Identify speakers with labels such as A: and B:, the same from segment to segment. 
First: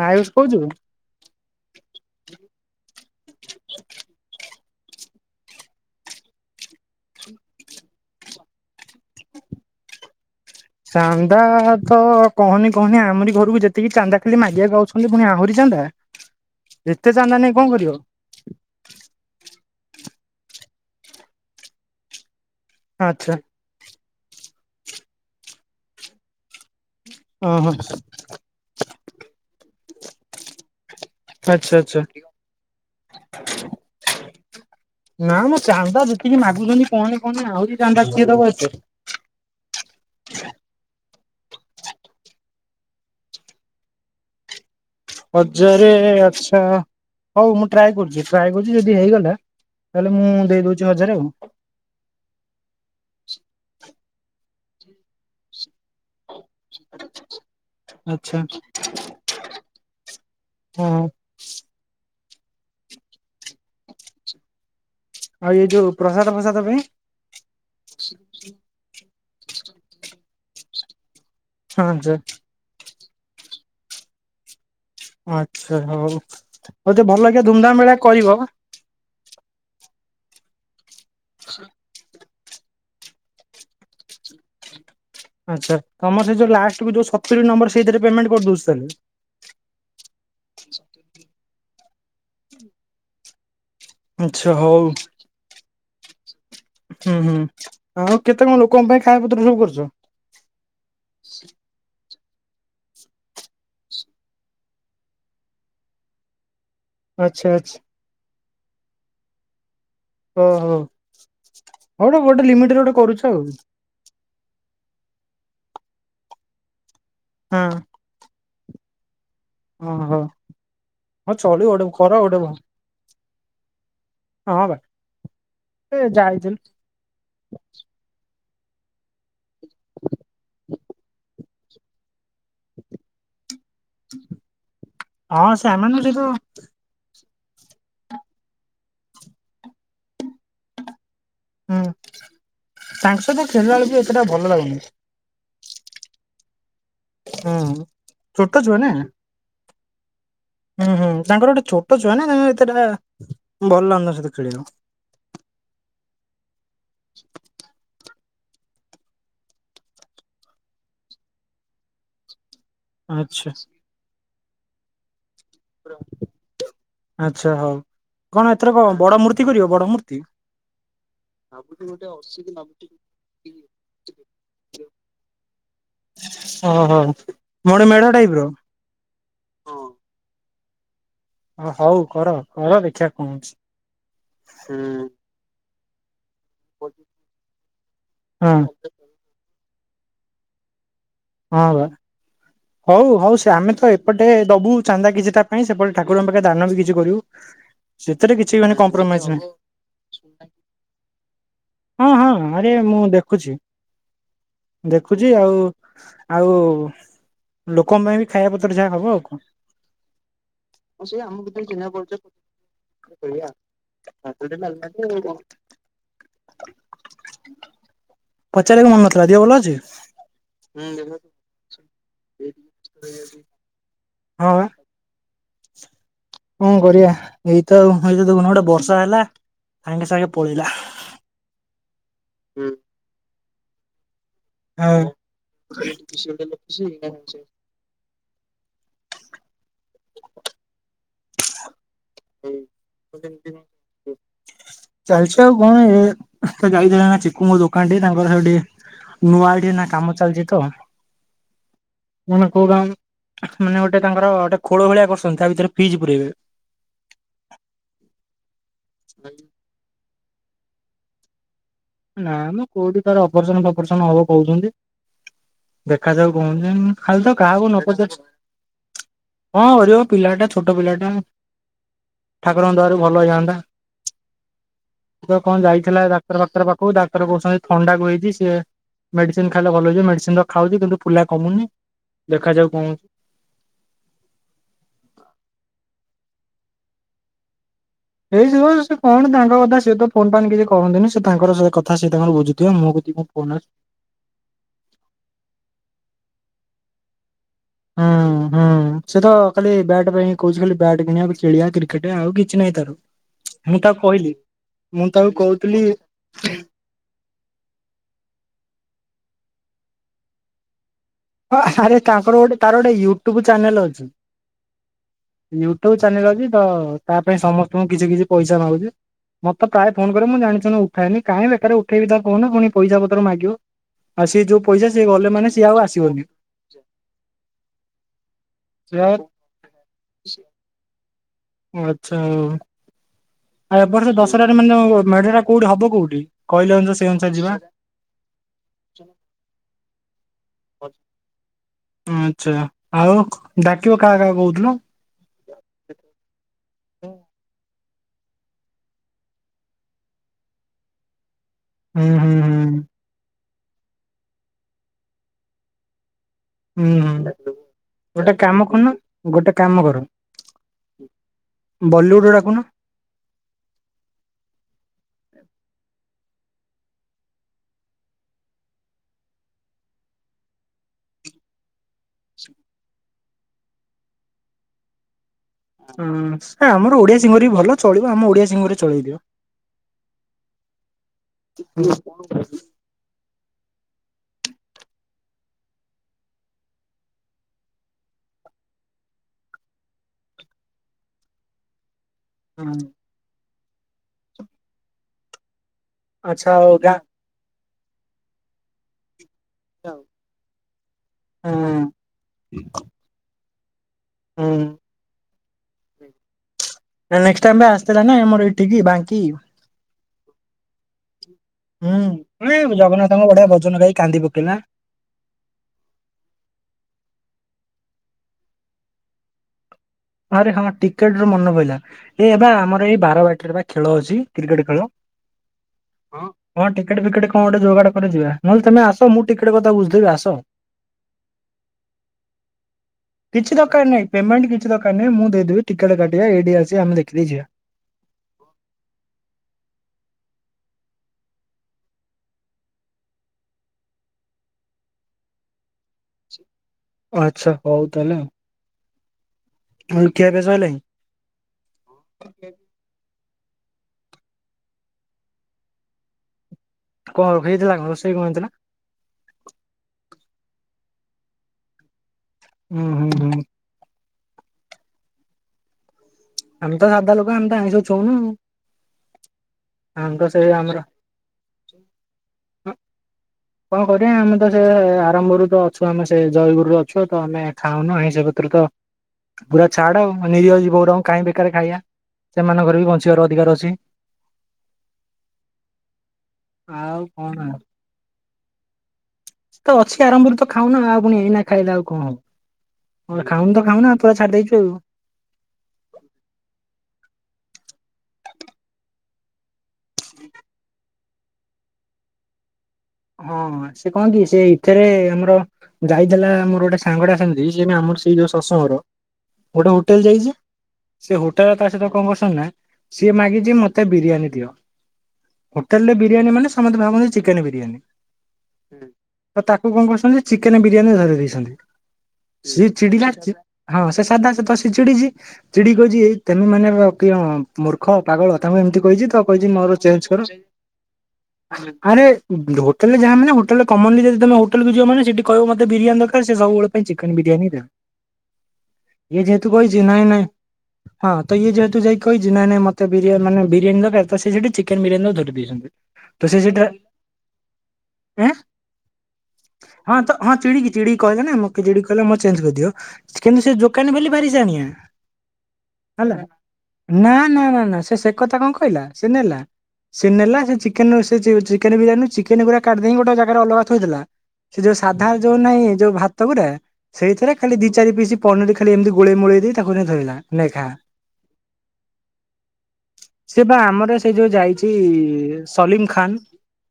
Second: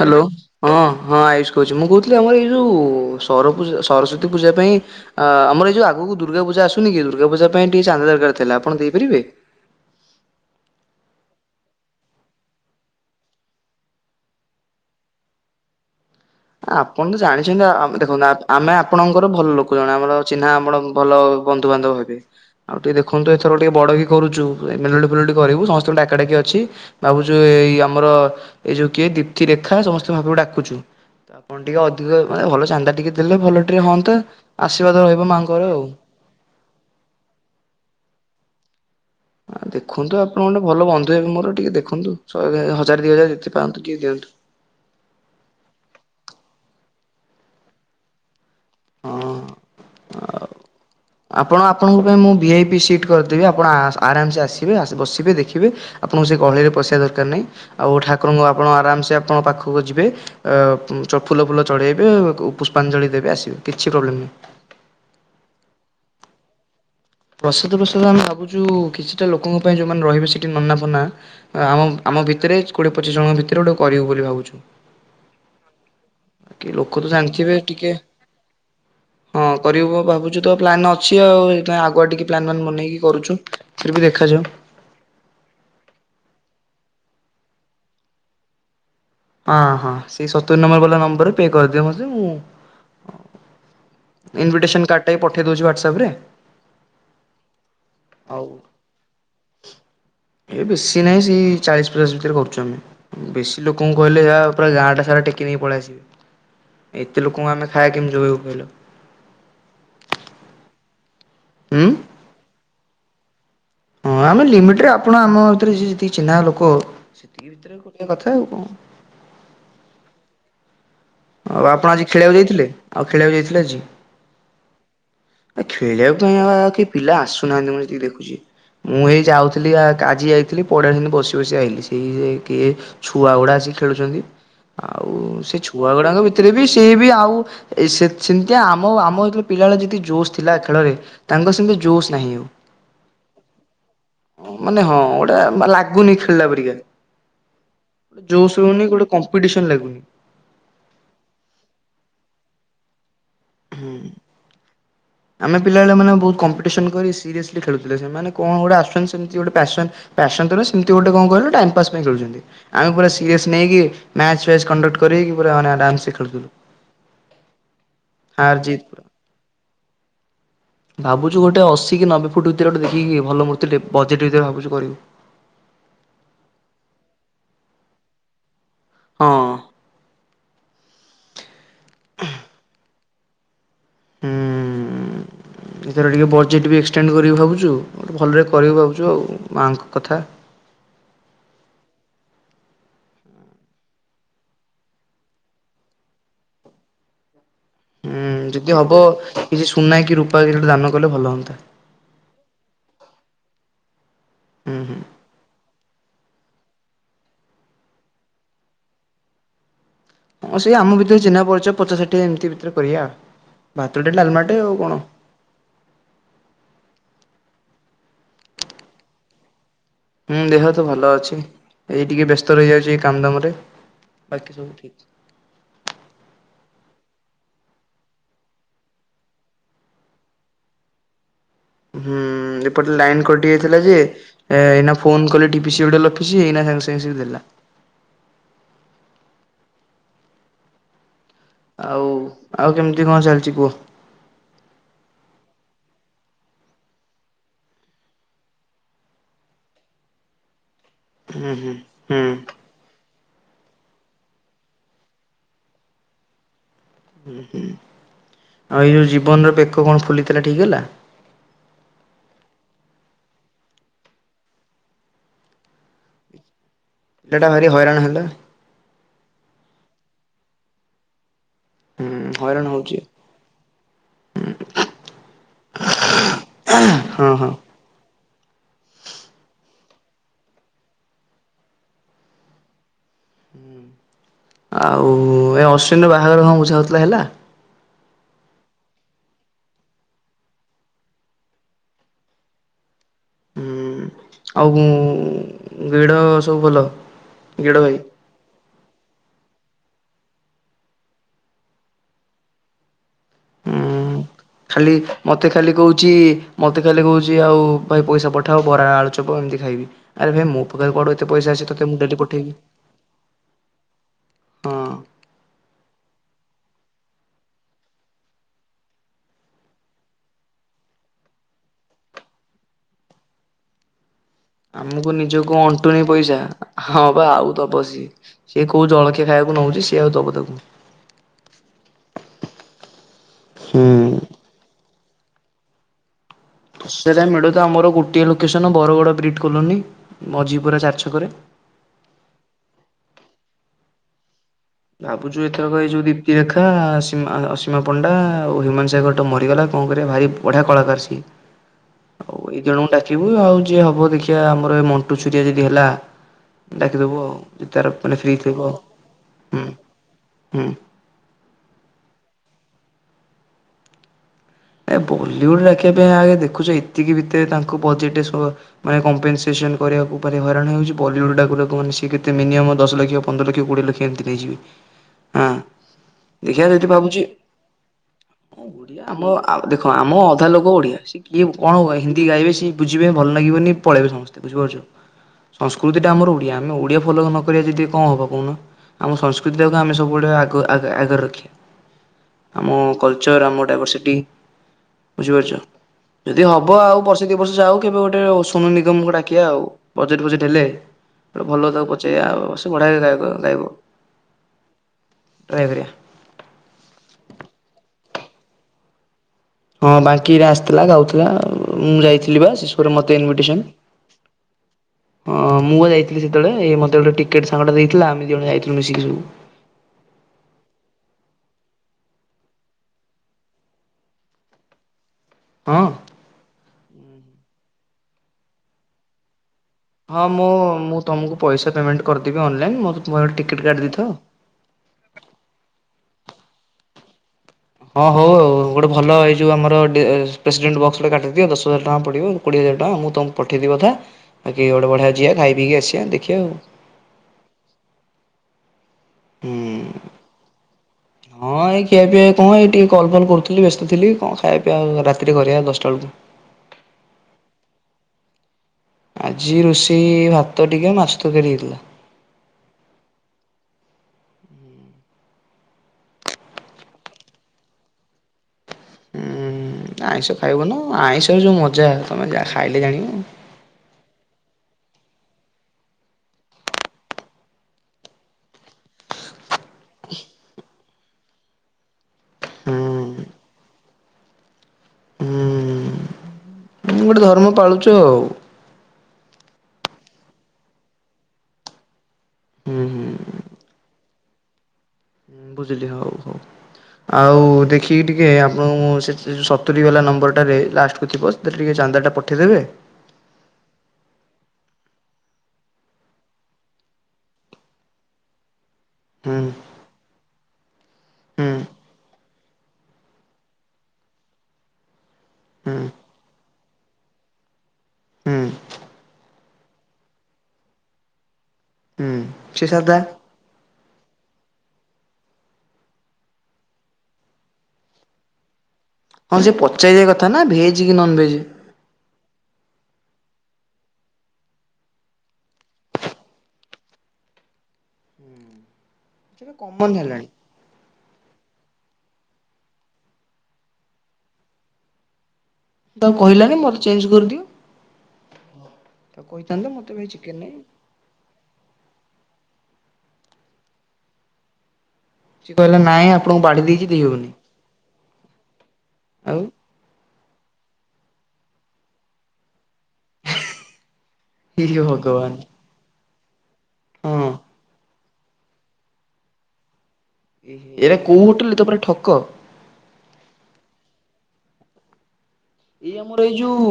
A: Hello
B: କହୁଛୁ?
A: ହଁ। ହଁ ଆୟୁଷ୍ କହୁଛି ମୁଁ କହୁଥିଲି ଆମର ଏଇ ଯୋଉ ସରପୂଜା ସରସ୍ଵତୀ ପୂଜା ପାଇଁ ଆ ଆମର ଏ ଯୋଉ ଆଗକୁ ଦୁର୍ଗା ପୂଜା ଆସୁନି କି ଦୁର୍ଗା ପୂଜା ପାଇଁ ଟିକେ ଚାନ୍ଦା ଦରକାର ଥିଲା ଆପଣ ଦେଇପାରିବେ?
B: ଚାନ୍ଦା ତ କହନି କହନି ଆମରି ଘରକୁ ଯେତିକି ଚାନ୍ଦା ଖାଲି ମାଗିବାକୁ ଯାଉଛନ୍ତି ପୁଣି ଆହୁରି ଚାନ୍ଦା? ଁ
A: ଆପଣ ତ ଜାଣିଛନ୍ତି ଆ ମ ଦେଖନ୍ତୂ ଆପ ଆମେ ଆପଣଙ୍କର ଭଲ ଲୋକ ଜଣେ ଆମର ଚିହ୍ନା ଆପଣ ଭଲ ବନ୍ଧୁବାନ୍ଧବ ହେବେ। ଆଉ ଟିକେ ଦେଖନ୍ତୁ
B: ଆଚ୍ଛା
A: ଏଥର ଟିକେ ବଡ କି କରୁଛୁ ଏ ମିଲୋଡି ଫେଲୋଡି କରିବୁ ସମସ୍ତଙ୍କୁ ଡ଼ାକାଡ଼ାକି ଅଛି ଭାବୁଛୁ
B: ଓହୋ
A: ଏଇ ଆମର ଏଇ ଯୋଉ କିଏ ଦୀପ୍ତିରେଖା ସମସ୍ତେ ଭାବରେ ଡାକୁଛୁ। ତ ଆପଣ
B: ଆଚ୍ଛା
A: ଟିକେ
B: ଆଚ୍ଛା
A: ଅଧିକ ମାନେ ଭଲ ଚାନ୍ଦା ଟିକେ ଦେଲେ ଭଲ ଟିରେ ହଅନ୍ତା ଆଶୀର୍ବାଦ ରହିବ
B: ନା ମ
A: ମାଆଙ୍କର ଆଉ।
B: ଚାନ୍ଦା ଯେତିକି ମାଗୁଛନ୍ତି କୁହନି କୁହନି ଆଉରି ଚାନ୍ଦା କିିଏ ଦବ ଏତେ?
A: ଆ ଦେଖନ୍ତୁ ଆପଣ ଗୋଟେ ଭଲ ବନ୍ଧୁ ହେବେ ମୋର ଟିକେ ଦେଖନ୍ତୁ ଶହେ ହଜାର ଦି ହଜାର ଯେତେ ପାଆନ୍ତୁ ଟିକେ ଦିଅନ୍ତୁ।
B: ହଜାରେ ଆଚ୍ଛା ହଉ ମୁଁ ଟ୍ରାଏ କରୁଛି। ଟ୍ରାଏ କରୁଛି ଯଦି ହେଇଗଲା
A: ହଁ।
B: ତାହେଲେ ମୁଁ ଦେଇଦଉଛି ହଜାରେ ଆଉ।
A: ଆପଣ ଆପଣଙ୍କ ପାଇଁ ମୁଁ ଭି ଆଇ ପି ସିଟ୍ କରିଦେବି ଆପଣ ଆ ଆରାମ ସେ ଆସିବେ ଆସ ବସିବେ ଦେଖିବେ ଆପଣଙ୍କୁ ସେ ଗହଳିରେ ପଶିବା ଦରକାର ନାହିଁ ଆଉ
B: ଆଚ୍ଛା
A: ଠାକୁରଙ୍କୁ ଆପଣ ଆରାମ ସେ ଆପଣ ପାଖକୁ ଯିବେ ଅ
B: ହଁ
A: ଚ ଫୁଲ ଫୁଲ ଚଢେଇବେ ପୁଷ୍ପାଞ୍ଜଳି ଦେବେ ଆସିବେ କିଛି ପ୍ରୋବ୍ଲେମ ନାହିଁ।
B: ଆଉ ଏଇ ଯୋଉ ପ୍ରସାଦ ଫ୍ରସାଦ ପାଇଁ?
A: ପ୍ରସାଦ ପ୍ରସାଦ ଆମେ ଭାବୁଛୁ କିଛିଟା ଲୋକଙ୍କ ପାଇଁ ଯୋଉମାନେ ରହିବେ ସେଠି ନନା ଫନା
B: ହଁ
A: ଆମ
B: ଆଚ୍ଛା
A: ଆମ ଭିତରେ କୋଡ଼ିଏ ପଚିଶ ଜଣଙ୍କ ଭିତରେ ଗୋଟେ କରିବୁ ବୋଲି ଭାବୁଛୁ।
B: ଆଚ୍ଛା ହଉ
A: ବାକି ଲୋକ ତ
B: ହଉଦେ ଭଲ କିଆ
A: ଜାଣିଥିବେ
B: ଧୁମଧାମ
A: ଟିକେ
B: ଭଳିଆ କରିବ ଆଁ।
A: ହଁ କରିବୁ ଭାବୁଛୁ ତ ପ୍ଲାନ ଅଛି ଆଉ ସେଥିପାଇଁ ଆଗ ପ୍ଲାନ ଫ୍ଲାନ ବନେଇକି କରୁଛୁ ଫିର ବି ଦେଖାଯାଉ।
B: ଆଚ୍ଛା ତମର ସେଇ ଯୋଉ ଲାଷ୍ଟକୁ ଯୋଉ ସତୁରି ନମ୍ବର ସେଇଥିରେ ପେମେଣ୍ଟ କରିଦଉଛି ତାହେଲେ?
A: ହଁ ହଁ ସେଇ ସତୁରି ନମ୍ବର ବାଲା ନମ୍ବରରେ ପେ କରିଦିଅ ମତେ ମୁଁ
B: ଆଚ୍ଛା ହଉ
A: ଇନଭିଟେସନ କାର୍ଡ ଟା ବି ପଠେଇ ଦଉଛି ହ୍ୱାଟ୍ଆପରେ।
B: ହୁଁ ହୁଁ ଆଉ କେତେ କଣ ଲୋକଙ୍କ ପାଇଁ ଖାଇବା ପତ୍ର ସବୁ କରୁଛ?
A: ଏ ବେଶୀ ନାହିଁ ସେଇ ଚାଳିଶ ପଚାଶ ଭିତରେ କରୁଛୁ ଆମେ। ବେଶୀ ଲୋକଙ୍କୁ କହିଲେ ଯା ପୁରା ଗାଁ ଟା ସାରା ଟେକି ନେଇ ପଳେଇ ଆସିବେ। ଏତେ
B: ଆଚ୍ଛା
A: ଲୋକଙ୍କୁ ଆମେ
B: ଆଚ୍ଛା
A: ଖାଇବା କେମିତି ଯୋଗେଇବୁ କହିଲ।
B: ଓହୋ
A: ହୁଁ
B: ହଉଟେ ଗୋଟେ ଲିମିଟରେ ଗୋଟେ କରୁଛ ଆଉ।
A: ହଁ ଆମେ ଲିମିଟ ରେ ଆପଣ ଆମ ଭିତରେ ସିଏ ଯେତିକି ଚିହ୍ନା ଲୋକ ସେତିକି ଭିତରେ
B: ହଁ
A: କରିବା କଥା ଆଉ କଣ।
B: ଓ ହୋ।
A: ଆଉ ଆପଣ ଆଜି ଖେଳିବାକୁ ଯାଇଥିଲେ ଆଉ ଖେଳିବାକୁ ଯାଇଥିଲେ ଆଜି।
B: ହଁ ବା
A: ଆ
B: ଏ
A: ଖେଳିବାକୁ ତ ଜମା
B: ଯାଇଥିଲି
A: କେହି ପିଲା ଆସୁନାହାନ୍ତି ମୁଁ ଯେତିକି ଦେଖୁଛି ମୁଁ ହେଇ ଯାଉଥିଲି ଆଜି ଯାଇଥିଲି ପଡ଼ିଆ ରେ ସେମିତି ବସି ବସି ଆଇିଲି ସିଏ କିଏ ଛୁଆ ଗୁଡା ଆସିିକି ଖେଳୁଛନ୍ତି ଆଉ
B: ହଁ
A: ସେ ଛୁ
B: ସେମାନଙ୍କ ସହିତ
A: ବି ସେ ବି ଆଉ ସେମିତି ଆମ ଆମ ଯେତେବେଳେ ପିଲାବେଳେ ଯେତିକି ଜୋସ୍ ଥିଲା ଖେଳରେ ତାଙ୍କ
B: ହୁଁ
A: ସେମିତି ଜୋସ୍ ନାହିଁ ଆଉ।
B: ତାଙ୍କ ସହିତ ଖେଳିଲା ବେଳକୁ ଏତେଟା ଭଲ ଲାଗୁନି
A: ମାନେ ହଁ ଗୋଟେ ଲାଗୁନି ଖେଳିଲା ପରିକା।
B: ହୁଁ ଛୋଟ
A: ଜୋସ୍
B: ଛୁଆ ନା
A: ହଉନି ଗୋଟେ କମ୍ପିଟିସନ ଲାଗୁନି।
B: ହୁଁ ହୁଁ ତାଙ୍କର ଗୋଟେ ଛୋଟ ଛୁଆ ନା ଏତେଟା ଭଲ ଲାଗୁନି ତା ସହିତ ଖେଳିବାକୁ।
A: ଆମେ ପିଲାବେଳେମାନେ ବହୁତ କମ୍ପିଟିସନ୍ନ କରି ସିରିଅସ୍ଲି ଖେଳୁଥିଲେ ସେମାନେ କଣ ଗୋଟେ ଆସୁଛନ୍ତି ସେମିତି ଗୋଟେ ପ୍ୟାସନ୍ ପ୍ୟାସନ ତ ସେମିତି ଗୋଟେ କଣ କହିଲୁ ଟାଇମ ପାସ ପାଇଁ ଖେଳୁଛନ୍ତି। ଆମେ ପୁରା ସିରିୟସ୍
B: ଆଚ୍ଛା
A: ନେଇକି ମ୍ୟାଚ୍ ପ୍ୟାଚ୍ଚ୍ କଣ୍ଡକ୍ଟ କରିକି ପୁରା ମାନେ ଆରାମ ସେ ଖେଲୁଥିଲୁ।
B: ଆଚ୍ଛା ହଉ କଣ ଏଥର
A: ଜିତ୍
B: ବଡ ମୂର୍ତ୍ତି କରିବ ବଡ ମୂର୍ତ୍ତି?
A: ଭାବୁଚୁ ଗୋଟେ ଅଶୀ କି ନବେ ଫୁଟ୍ ଭିତରେ ଗୋଟେ ଦେଖିକି ଭଲ ମୂର୍ତ୍ତିଟେ ବଜେଟ୍ ଭିତରେ ଭାବୁଚୁ କରିବୁ।
B: ଓହୋ ଗୋଟେ ମେଢ ଟାଇପ ର?
A: ହଁ।
B: ଓ ହଉ କର କର ଦେଖିବା କଣ ହୋଉଛି ହୁଁ।
A: ଏଥର ଟିକେ ବଜେଟ୍ ବି ଏକ୍ସଟେଣ୍ଡ କରିବୁ ଭାବୁଛୁ ଭଲରେ କରେଇବୁ
B: ହଁ।
A: ଭାବୁଛୁ ଆଉ। ମାଆଙ୍କ କଥା।
B: ହଁ ବା। ହଉ ହଉ ସେ ଆମେ ତ ଏପଟେ ଦବୁ ଚାନ୍ଦା କିଛିଟା ପାଇଁ ସେପଟେ ଠାକୁରଙ୍କ ପାଖରେ ଦାନ ବି କିଛି କରିବୁ। ହ। [unintelligible]
A: ହୁଁ ଯଦି ହବ କିଛି ସୁନା କିି ରୂପା କିଛି ଗୋଟେ ଦାନ କଲେ ଭଲ ହୁଅନ୍ତା।
B: ହଁ ହଁ ଆରେ ମୁଁ ଦେଖୁଛି
A: ହୁଁ ହୁଁ।
B: ଦେଖୁଛି ଆଉ। ଆଉ ଲୋକଙ୍କ ପାଇଁ ବି ଖାଇବା ପତ୍ର ଯାହା ହବ ଆଉ କଣ।
A: ହଁ ସେଇ ଆମ ଭିତରେ ଚିହ୍ନା ପରିଛ ପଚାଶ ଷାଠିଏ ଏମିତି ଭିତରେ କରିବା ଆଉ ଭାତଟେ ଡାଲମାଟେ ଆଉ କଣ।
B: ପଚାରିବାକୁ ମନ ନଥିଲା ଧିଅ ଭଲ ଅଛି?
A: ହୁଁ ଦେହ ତ ଭଲ ଅଛି ଏଇ ଟିକେ ବ୍ୟସ୍ତ ରହିଯାଉଛି ଏ କାମ ଦାମ ରେ
B: ହଁ
A: ବାକି ସବୁ ଠିକ୍।
B: ହଁ କରିବା ଏଇ ତ ଆଉ ହେଇ ତ ଦେଖୁନା ଗୋଟେ ବର୍ଷା ହେଲା ସାଙ୍ଗେ ସାଙ୍ଗେ ପଳେଇଲା।
A: ହୁଁ ଏପଟେ ଲାଇନ କଟି ଯାଇଥିଲା ଯେ ଏ ଏଇନା
B: ହଁ
A: ଫୋନ କଲେ T P C O D L office ଏଇନା ସାଙ୍ଗେ ସାଙ୍ଗେ ସିଏ ଦେଲା। ଆଉ ଆଉ କେମିତି କଣ ଚାଲିଛି କୁହ?
B: ଚାଲିଛି ଆଉ କଣ ଏ ତ ଯାଇଥିଲା ନା ଚିକୁ ମୋ ଦୋକାନ ଟେ ତାଙ୍କ ଠାରୁ ଟିକେ ନୂଆ ଆଡି ନା କାମ ଚାଲିଛି ତ
A: ହୁଁ ହୁଁ ହୁଁ
B: ମାନେ କୋଉ ଗାଁ? ମାନେ ଗୋଟେ ତାଙ୍କର ଗୋଟେ ଖୋଳ ଭଳିଆ କରୁଛନ୍ତି ତା ଭିତରେ ଫ୍ରିଜ୍ ପୁରେଇବେ
A: ହୁଁ ହୁଁ ଆଣ୍ଠୁ କଣ ଫୁଲିଥିଲା ଠିକ୍ ହେଲା?
B: ନା ମ କୋଉଠି ତାର ଅପରେସନ ଫପରେସନ ହବ କହୁଛନ୍ତି। ଦେଖାଯାଉ କଣ ହଉଛି। ଖାଲି ତ
A: ପିଲାଟା ଭାରି
B: କାହାକୁ ନ
A: ହଇରାଣ
B: ପଚାର
A: ହେଲା
B: କଣ କରିବ ପିଲାଟା ଛୋଟ ପିଲାଟା।
A: ହୁଁ ହଇରାଣ
B: ଠାକୁରଙ୍କ
A: ହଉଛି
B: ଦୟାରୁ ଭଲ ହେଇଯାଆନ୍ତା। କଣ ଯାଇଥିଲା ଡାକ୍ତର ଫାକ୍ତର ପା
A: ହଁ ହଁ।
B: ଥଣ୍ଡାକୁ ହେଇଛି ସିଏ ମେଡ଼ିସିନ ଖାଇଲେ ଭଲ ହେଇଯିବ ମେଡ଼ିସିନ ତ ଖାଉଛି କିନ୍ତୁ ଫୁଲା କମୁନି। ଦେଖାଯାଉ କଣ ହ
A: ହୁଁ। ଆଉ ଏ ଅଶ୍ୱିନର ବାହାଘର କଣ ବୁଝାହଉଥିଲା ହେଲା।
B: ଏଇ ସେ କଣ ସେ କଣ ତାଙ୍କ କଥା ସିଏ ତ ଫୋନ ଫାନ କିଛି କରନ୍ତିନି ସେ ତାଙ୍କର ସେ କଥା ସେ ତାଙ୍କର ବୁଝୁଥିବେ ମୁଁ କିଛି [unintelligible]
A: ହୁଁ ଆଉ ଉଁ ଗିଡ ସବୁ ଭଲ ଗିଡ ଭା
B: ହୁଁ ହୁଁ। ଉଁ ସେ ତ ଖାଲି ବ୍ୟାଟ ପାଇଁ କହୁଛି ଖାଲି ବ୍ୟାଟ କିଣିବା ଖେଳିବା କ୍ରିକେଟ ଆଉ କିଛି ନାହିଁ ତାର। ମୁଁ ତାକୁ
A: ହୁଁ।
B: କହିଲି ମୁଁ ତାକୁ କହୁଥିଲି।
A: ଇ ମତେ ଖାଲି କହୁଛି ଆଉ ଭାଇ ପଇସା ପଠା ବରା, ଆଳୁ ଚପ ଏମିତି ଖାଇବି। ଆରେ ଭାଇ ମୋ ପାଖରେ କୁଆଡୁ ଏତେ ପଇସା ଆସିବ ତତେ ମୁଁ ଡେଲି ପଠେଇବି।
B: ଏଟା ଗୋଟେ ୟୁ ଟୁବୁ ଚ୍ୟାନେଲ୍ ଅଛି।
A: ହଁ।
B: ୟୁ ଟ୍ୟୁବ ଚ୍ୟାନେଲ ଅଛି ତ ତା ପାଇଁ ସମସ୍ତଙ୍କୁ କିଛି କିଛି ପଇସା ମାଗୁଛି। ମତେ ପ୍ରାୟ ଫୋନ କରେ ମୁଁ ଜାଣି ଶୁଣି ଉଠାଏନି କାହିଁ ବେକାରେ ଉଠେଇବି ତା ଫୋନ ପୁଣି ପଇସା ପତ୍ର ମାଗିବ। ଆଉ ସିଏ ଯୋଉ ପଇସା ସିଏ
A: ଆମକୁ
B: ଗଲେ ମାନେ
A: ନିଜକୁ
B: ସିଏ ଆଉ ଆସି
A: ଅଣ୍ଟୁନି ପଇସା ହଁ ପା ଆଉ ଦବ ସିଏ ସିଏ କୋଉ ଜଳଖିଆ ଖାଇବାକୁ ନଉଛି ସିଏ ଆଉ ଦବ ତାକୁ।
B: ଉଁ ଆଚ୍ଛା। ଆଉ ଏ
A: ହୁଁ।
B: ବର୍ଷ ଦଶହରାରେ ମାନେ ମେଢ ଟା କୋଉଠି ହବ କୋଉଠି? କହିଲେ ଅନୁସାରେ ସେଇ
A: ଦଶହରା
B: ଅନୁସାରେ
A: ମେଢ଼
B: ଯିବା।
A: ତ ଆମର ଗୋଟିଏ ଲୋକେସନ ବରଗଡ ବ୍ରିଟ କଲୋନୀ ମଝି ପୁରା ଚାରି ଛକରେ।
B: ଉଁ ଆଚ୍ଛା ଆଉ ଡାକିବ କାହା କାହା କହୁଥିଲ?
A: ଭାବୁଛୁ ଏଥରକ ଏଇ ଯୋଉ ଦୀପ୍ତି ରେଖା ଅସୀମା ଅସିମା ପଣ୍ଡା ଆଉ ହ୍ୟୁମାନ ସାଗର ତ ମରିଗଲା କଣ କରିବା ଭାରି ବଢିଆ କଳାକାର ସିଏ।
B: ହୁଁ ହୁଁ ହୁଁ।
A: [unintelligible] ଡାକିବୁ ଆଉ ଯିଏ ହବ ଦେଖିବା ଆମର ଏ ମଣ୍ଟୁ ଚୁରିଆ ଯଦି ହେଲା।
B: ହୁଁ
A: ଡାକିଦବୁ ଆଉ
B: ହୁଁ
A: ଯଦି ତାର ମାନେ
B: ଗୋଟେ
A: ଫ୍ରି
B: କାମ
A: ଥିବ।
B: କରୁନ ଗୋଟେ
A: ହୁଁ
B: କାମ କର
A: ହୁଁ
B: ବଲିଉଡ ଡାକୁନ।
A: ଏ ବଲିଉଡ ଡାକିବା ପାଇଁ ଆଗେ ଦେଖୁଛ ଏତିକି ଭିତରେ ତାଙ୍କୁ ବଜେଟ ଇସୁ। ମାନେ କମ୍ପେନସିଏସନ କରିବାକୁ [unintelligible] ହଇରାଣ ହେଉଛି ବଲିଉଡ ଡାକୁ ଡାକୁ ମାନେ ସି କେତେ ମିନିଅମ୍ ଦଶ ଲକ୍ଷ, ପନ୍ଦର ଲକ୍ଷ, କୋଡ଼ିଏ ଲକ୍ଷ ଏମିତି ନେଇଯିବେ। ହଁ
B: ହୁଁ
A: ଦେଖିବା
B: ଏ
A: ଯଦି
B: ଆମର ଓଡିଆ
A: ଭାବୁଛି
B: ସିଙ୍ଗର ବି ଭଲ ଚଳିବ ଆମ ଓଡିଆ ସିଙ୍ଗରରେ ଚଳେଇ ଦିିଅ।
A: ଆଉ ଦେଖ ଆମ ଅଧା ଲୋକ ଓଡ଼ିଆ ସେ କିଏ କଣ ହିନ୍ଦୀ ଗାଇବେ ସିଏ। ବୁଝିବେ ଭଲ ଲାଗିବନି ପଳେଇବେ ସମସ୍ତେ ବୁଝିପାରୁଛ। ସଂସ୍କୃତିଟା ଆମର ଓଡ଼ିଆ ଆମେ ଓଡ଼ିଆ ଫଲୋ ନ କରିବା ଯଦି କଣ ହବ କହୁନ। ଆମ ସଂସ୍କୃତି ଟାକୁ ଆମେ ସବୁବେଳେ ଆଗ ଆଗେ ଆଗରେ ରଖିବା।
B: ହୁଁ
A: ଆମ କଲଚର ଆମ ଡାଇଭର୍ସିଟି। ବୁଝିପାରୁଛ ଯଦି
B: ଆଚ୍ଛା
A: ହବ
B: ଗାଁ
A: ଆଉ ବର୍ଷେ ଦି ବର୍ଷ ଯାଉ କେବେ ଗୋଟେ ଓ ସୋନୁ ନିଗମକୁ ଡାକିବା ଆଉ। ବଜେଟ ଫଜେଟ ହେଲେ ପୁରା ଭଲ
B: ହୁଁ
A: ତାକୁ ପଚାରିବ ଆଉ ସେ ବଢିଆ ବାଗରେ ଗାଇବ।
B: ହୁଁ।
A: ଗାଇ ପାରିବା।
B: ନା ନେକ୍ସ ଟାଇମ ପାଇ ଆସିଥିଲା ନା ଆମର ଏଠିକି ବାଙ୍କି।
A: ହଁ ବାଙ୍କିରେ ଆସିଥିଲା ଗାଉଥିଲା
B: ହୁଁ
A: ମୁଁ ଯାଇଥିଲି ବା
B: ଏ
A: ଶିଶରେ ମୋତେ
B: ଜଗନ୍ନାଥଙ୍କ ବଢିଆ
A: ଇନଭିଟେସନ୍।
B: ଭଜନ ଗାଇ କାନ୍ଦି ପକେଇଲା
A: ହଁ ମୁଁ ପା ଯାଇଥିଲି ସେତେବେଳେ ଏ ମତେ ଗୋଟେ ଟିକେଟ ସାଙ୍ଗଟା ଦେଇଥିଲା ଆମେ ଦି ଜଣ ଯାଇଥିଲୁ ମିଶିକି ସବୁ।
B: ଆରେ ହଁ ଟିକେଟ ରୁ ମନ ପଇଲା। ଏ ଏ ବା ଆମର ଏଇ ବାର ବାଟୀରେ ବା ଖେଳ ଅଛି କ୍ରିକେଟ ଖେଳ।
A: ହଁ।
B: ହ କ ଟିକେଟ ଫିକେଟ କଣ ଗୋଟେ ଯୋଗାଡ଼ କରି ଯିବା ନହେଲେ ତମେ ଆସ ମୁଁ ଟିକେଟ କଥା ବୁଝି ଦେବି।
A: ହଁ ମୁଁ ମୁଁ ତୁମକୁ ପଇସା ପେମେଣ୍ଟ କରିଦେବି ଅନନ୍ଲାଇନ୍ ମୋତ ତମ ଟିକେଟ୍ କାଟି ଦେଇଥାଅ।
B: କିଚି ଦରକାର ନାହିଁ ମୁଁ ଦେଇଦେବି ଟିକେଟ କଟିବା ଏଇଠି ଆସିକି ଆମେ ଦେଖିଦେଇ ଯିବା।
A: ହଁ ହଉ ଆଉ ଗୋଟେ ଭଲ ଏଇ ଯୋଉ ଆମର ପ୍ରେସିଡେଣ୍ଟ ବକ୍ସ ରେ କାଟିଦିଅ ଦଶ ହଜାର ଟଙ୍କା ପଡିବ ଆଉ। କୋଡ଼ିଏ ହଜାର ଟଙ୍କା ମୁଁ ତମକୁ ପଠେଇଦବି ଅଧା ବାକି ବଢିଆ ଯିବା ଖାଇ ପିଇକି ଆସିବା। ଦେଖିବା ଆଉ।
B: ଆଚ୍ଛା ହଉ ତାହଲେ ଆଉ।
A: ହୁଁ
B: ଖିଆ ପିଆ ସଇଲାଣି
A: ହଁ ଏଇ ଖିଆ ପିଆ କଣ ଏଇ ଟିକେ କଲ ଫଲ୍ କରୁ ଥିଲି ବ୍ୟସ୍ତ ଥିଲି କଣ ଖାଇବା ପିଇବା ଆଉ ରାତିରେ କରିବା ଦଶଟା ବେଳକୁ।
B: କଣ ହେଇଥିଲା କଣ ରୋସେଇ କଣ ହେଇଥିଲା?
A: ଆଜି ରୋଷେଇ ଭାତ ଟିକେ ମାଛ ତରକାରି ଦେଇଥିଲା।
B: ହୁଁ ହୁଁ ହୁଁ। ଆମେ ତ ସାଧା ଲୋକ ଆମ ତ ଆଇଁଷ ଛୁଉନୁ।
A: ହୁଁ ଆଇଁଷ
B: ଆମର
A: ଖାଇବୁନୁ ଆଇଁଷରେ ଯୋଉ ମଜା ତମେ ଯା ଖାଇଲେ ଜାଣିବ ନା।
B: କଣ କରିବା ଆମେ ତ ସେ ଆରମ୍ଭରୁ ତ ଅଛୁ, ଆମେ ସେ ଜୟଗୁରରେ ଅଛୁ ତ ଆମେ ଖାଉନୁ ଆଇଁସ ପତ୍ର ତ ପୁରା ଛାଡ ଆଉ ନିରହ ଜୀବ ଗୁରାଙ୍କୁ କାହିଁ ବେକାର ଖାଇବା
A: ହୁଁ
B: ସେମାନଙ୍କର ବି ବଞ୍ଚିବାର ଅଧିକାର ଅଛି।
A: ହୁଁ
B: ଆଉ
A: ମୁଁ ଗୋଟେ
B: କଣ
A: ଧର୍ମ
B: ଆଉ
A: ପାଳୁଚୁ ଆଉ।
B: ତ ଅଛି ଆରମ୍ଭରୁ ତ ଖାଉନା ଆଉ ପୁଣି ଏଇନା ଖାଇଲେ ଆଉ କଣ ହବ?
A: ହୁଁ ହୁଁ।
B: ହ ଖାଉନ ତ ଖାଉ ନୁ ଆଉ ପୁରା ଚ୍ଛାଡିଦେଇଛୁ ଆଉ।
A: ବୁଝିଲି ହଉ ହଉ ଆଉ ଦେଖିକି ଟିକେ ଆପଣଙ୍କୁ ସେ ଯ ସପ୍ ସତୁରୀ ବାଲା ନମ୍ବରଟାରେ ଲାଷ୍ଟକୁ ଥିବ ସେଥିରେ ଟିକେ ଚାନ୍ଦାଟା ପଠେଇଦେବେ।
B: ହଁ ସେ କଣ କି ସେ ଏଥିରେ ଆମର ଯାଇଥିଲା ମୋର ଗୋଟେ ସାଙ୍ଗଟା ସେମିତି ସେ ବି ଆମର ସେଇ ଯୋଉ ସତ୍ସଂଗର୍।
A: ହୁଁ।
B: ସେ ହୋଟେଲ ଯାଇଚି ସେ ହୋଟେଲ ର
A: ହୁଁ
B: ତା ସହିତ କଣ କରିଚନ୍ତି ନା। ସିଏ ମାଗିଚି ମତେ ବିରିୟାନୀ ଦିଅ
A: ହୁଁ
B: ହୋଟେଲରେ ବିରିୟାନୀ ମାନେ ସେ ସମତେ ଭାବନ୍ତି ଚିକେନ ବିରିୟାନୀ।
A: ହୁଁ
B: ତ ତାକୁ କଣ କରିଚନ୍ତି ଚିକେନ ବିରିୟାନୀ ଧରେଇ ଦେଇଚନ୍ତି
A: ହୁଁ ସେ
B: ସିଏ
A: ସାଧା
B: ଚିଡିଲା ଚି ହଁ ସେ ସାଧା ସେ ତ ସ ଚିଡିଚି। ଚିଡିକି କହିଛି ଏଇ ତେମେ ମାନେ ର କିଅ ମୂର୍ଖ ପାଗଳ ତାଙ୍କୁ ଏମିତି କହିଚି ତ ତ
A: ହଁ
B: କହିଚି
A: ସେ
B: ମୋର
A: ପଚାରିବା
B: ଚେଞ୍ଚ୍
A: କଥା
B: କର
A: ନା ଭେଜ କି ନନ ଭେଜ।
B: ଆରେ ବ ହୋଟେ ଲ ଯାହାବି ନେ ହୋଟେଲରେ କମ୍ନଲି ଯଦି ତମେ ହୋଟେଲକୁ ଯିବ ମାନେ ସେଠି କହିବ ମତେ ବିରିୟାନି ଦରକାର ସେ ସବୁବେଳେ ପାଇଁ ଚିକେନ ବିରିୟାନି ହିଁ ଦେବେ। ଇଏ
A: ସେଟା
B: ଯେହେତୁ କହିଚି
A: କମନ
B: ନାଇଁ
A: ହେଲାଣି
B: ନାଇଁ। ହଁ ତ ଇଏ ଯେହେତୁ ଯାଇ କହିଛି ନାଇଁ ନାଇଁ ମତେ ବିରିୟାନି ମାନେ ବିରିୟାନୀ ଦରକାର ତ ସିଏ ସେଠି ଚିକେନ ବିରିୟାନୀ ତାକୁ ଧରେଇ ଦେଇଛନ୍ତି।
A: ତାଙ୍କୁ
B: ତ ସେ
A: କହିଲାନି
B: ସେଠି
A: ମୋର ଚେଞ୍ଜ କରିଦିଅ
B: ଏଁ
A: ତାଙ୍କୁ କହିଥାନ୍ତା
B: ହଁ
A: ମତେ
B: ତ
A: ଭାଇ
B: ହଁ
A: ଚିକେନ ନାହିଁ
B: ଚିଡିକି ଚିଡିକି କହିଲ ନା ମୋ ଚିକିଡି କହିଲା ମୋ ଚେଞ୍ଜ କରିଦିଅ କିନ୍ତୁ ସେ ଦୋକାନୀ ବାଲି ଭାରି ସିଆଣିଆ।
A: ସିଏ କହିଲା ନାଇଁ
B: ହେଲା
A: ଆପଣଙ୍କୁ ବାଢି ଦେଇଛି ଦେଇ
B: ନା
A: ହବନି
B: ନା ନା ନା ସେ ସେ କଥା କଣ କହିଲା ସେ ନେଲା।
A: ଆଉ
B: ସେ ନେଲା ସେ ଚିକେନ୍ ରୁ ଚିକେନ ବିରିୟାନୀରୁ ଚିକେନ ଗୁରା କାଢିଦେଇ ଗୋଟେ ଜାଗାରେ ଅଲଗା ଥୋଇଦେଲା। ସେ
A: ହେ
B: ଯୋଉ ସାଧା
A: ଭଗବାନ
B: ଯୋଉ ନାହିଁ ଏ ଯୋଉ ଭାତ ଗୁରା
A: ହଁ
B: ସେଇଥେରେ ଖାଲି ଦି ଚାରି ପିଶ୍ ପନିର୍ ଖାଲି ଏମ୍ତି ଗୋଳେଇ ମୋଳଇ ଦେଇ ତାକୁ ନେଇ ଧରେଇଲା।
A: ଏରା କୋଉ ହୋଟେଲ ଏ ତ ପୁରା ଠକ।
B: ସେ ବା ଆମର ସେ ଯୋଉ ଯାଇଚି
A: ଏଇ ଆମର ଏଇ ଯୋଉ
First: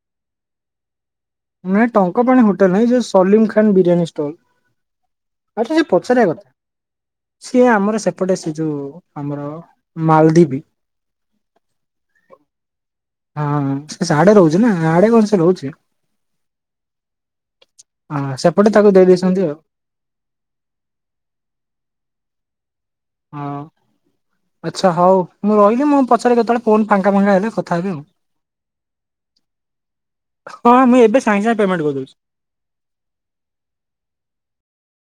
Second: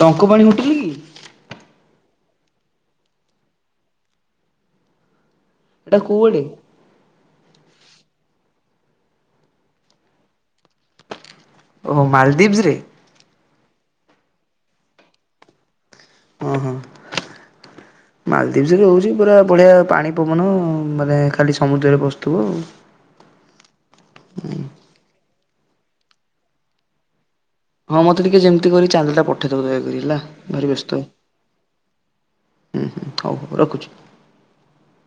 A: ଟଙ୍କପାଣୀ ହୋଟେଲ୍ କି?
B: ନାଇଁ ଟଙ୍କପାଣି ହୋଟେଲ୍ ନାହିଁ, ସେ ସଲିମ୍ ଖାନ୍ ବିରିୟାନୀ ଷ୍ଟଲ୍। ଆଚ୍ଛା ସେ
A: ଏଟା
B: ପଚାରିଆ
A: କୋଉଆଡେ?
B: କଥା। ସିଏ ଆମର ସେପଟେ ସେ ଯୋଉ ଆମର ମାଲ୍ଧିପି।
A: ଓହୋ, ମାଲଦୀବ୍ସରେ?
B: ହଁ ସେ ସାଡେ ରହୁଚି ନା, ଆଡେ କଣ ସେ ରହୁଚି।
A: ଓହୋ,
B: ହଁ ସେପଟେ
A: ମାଲଦୀପ୍ସରେ
B: ତାକୁ ଦେଇ
A: ରହୁଚି ପୁରା
B: ଦେଇଛନ୍ତି ଆଉ।
A: ବଢିଆ ପାଣି ପବନ ମାନେ ଖାଲି ସମୁଦ୍ରରେ ବସୁଥିବ ଆଉ।
B: ହଁ ଆଚ୍ଛା ହଉ ମୁଁ ରହିଲି, ମୁଁ ପଛେରେ କେତେବେଳେ ଫୋନ୍ ଫାଙ୍କା-ଫାଙ୍କା ହେଲେ କ
A: ହଁ ମତେ ଟିକେ ଯେମ୍ତି କରି ଚାନ୍ଦା ଟା ପଠେଇଦବ ଦୟାକରି ହେଲା ଭାରି
B: ହଁ ମୁଁ
A: ବ୍ୟସ୍ତ।
B: ଏବେ ସାଙ୍ଗେ ସାଙ୍ଗେ ପେମେଣ୍ଟ କରିଦଉଛି।
A: ହୁଁ-ହୁଁ ହଉ-ହଉ ରଖୁଚି।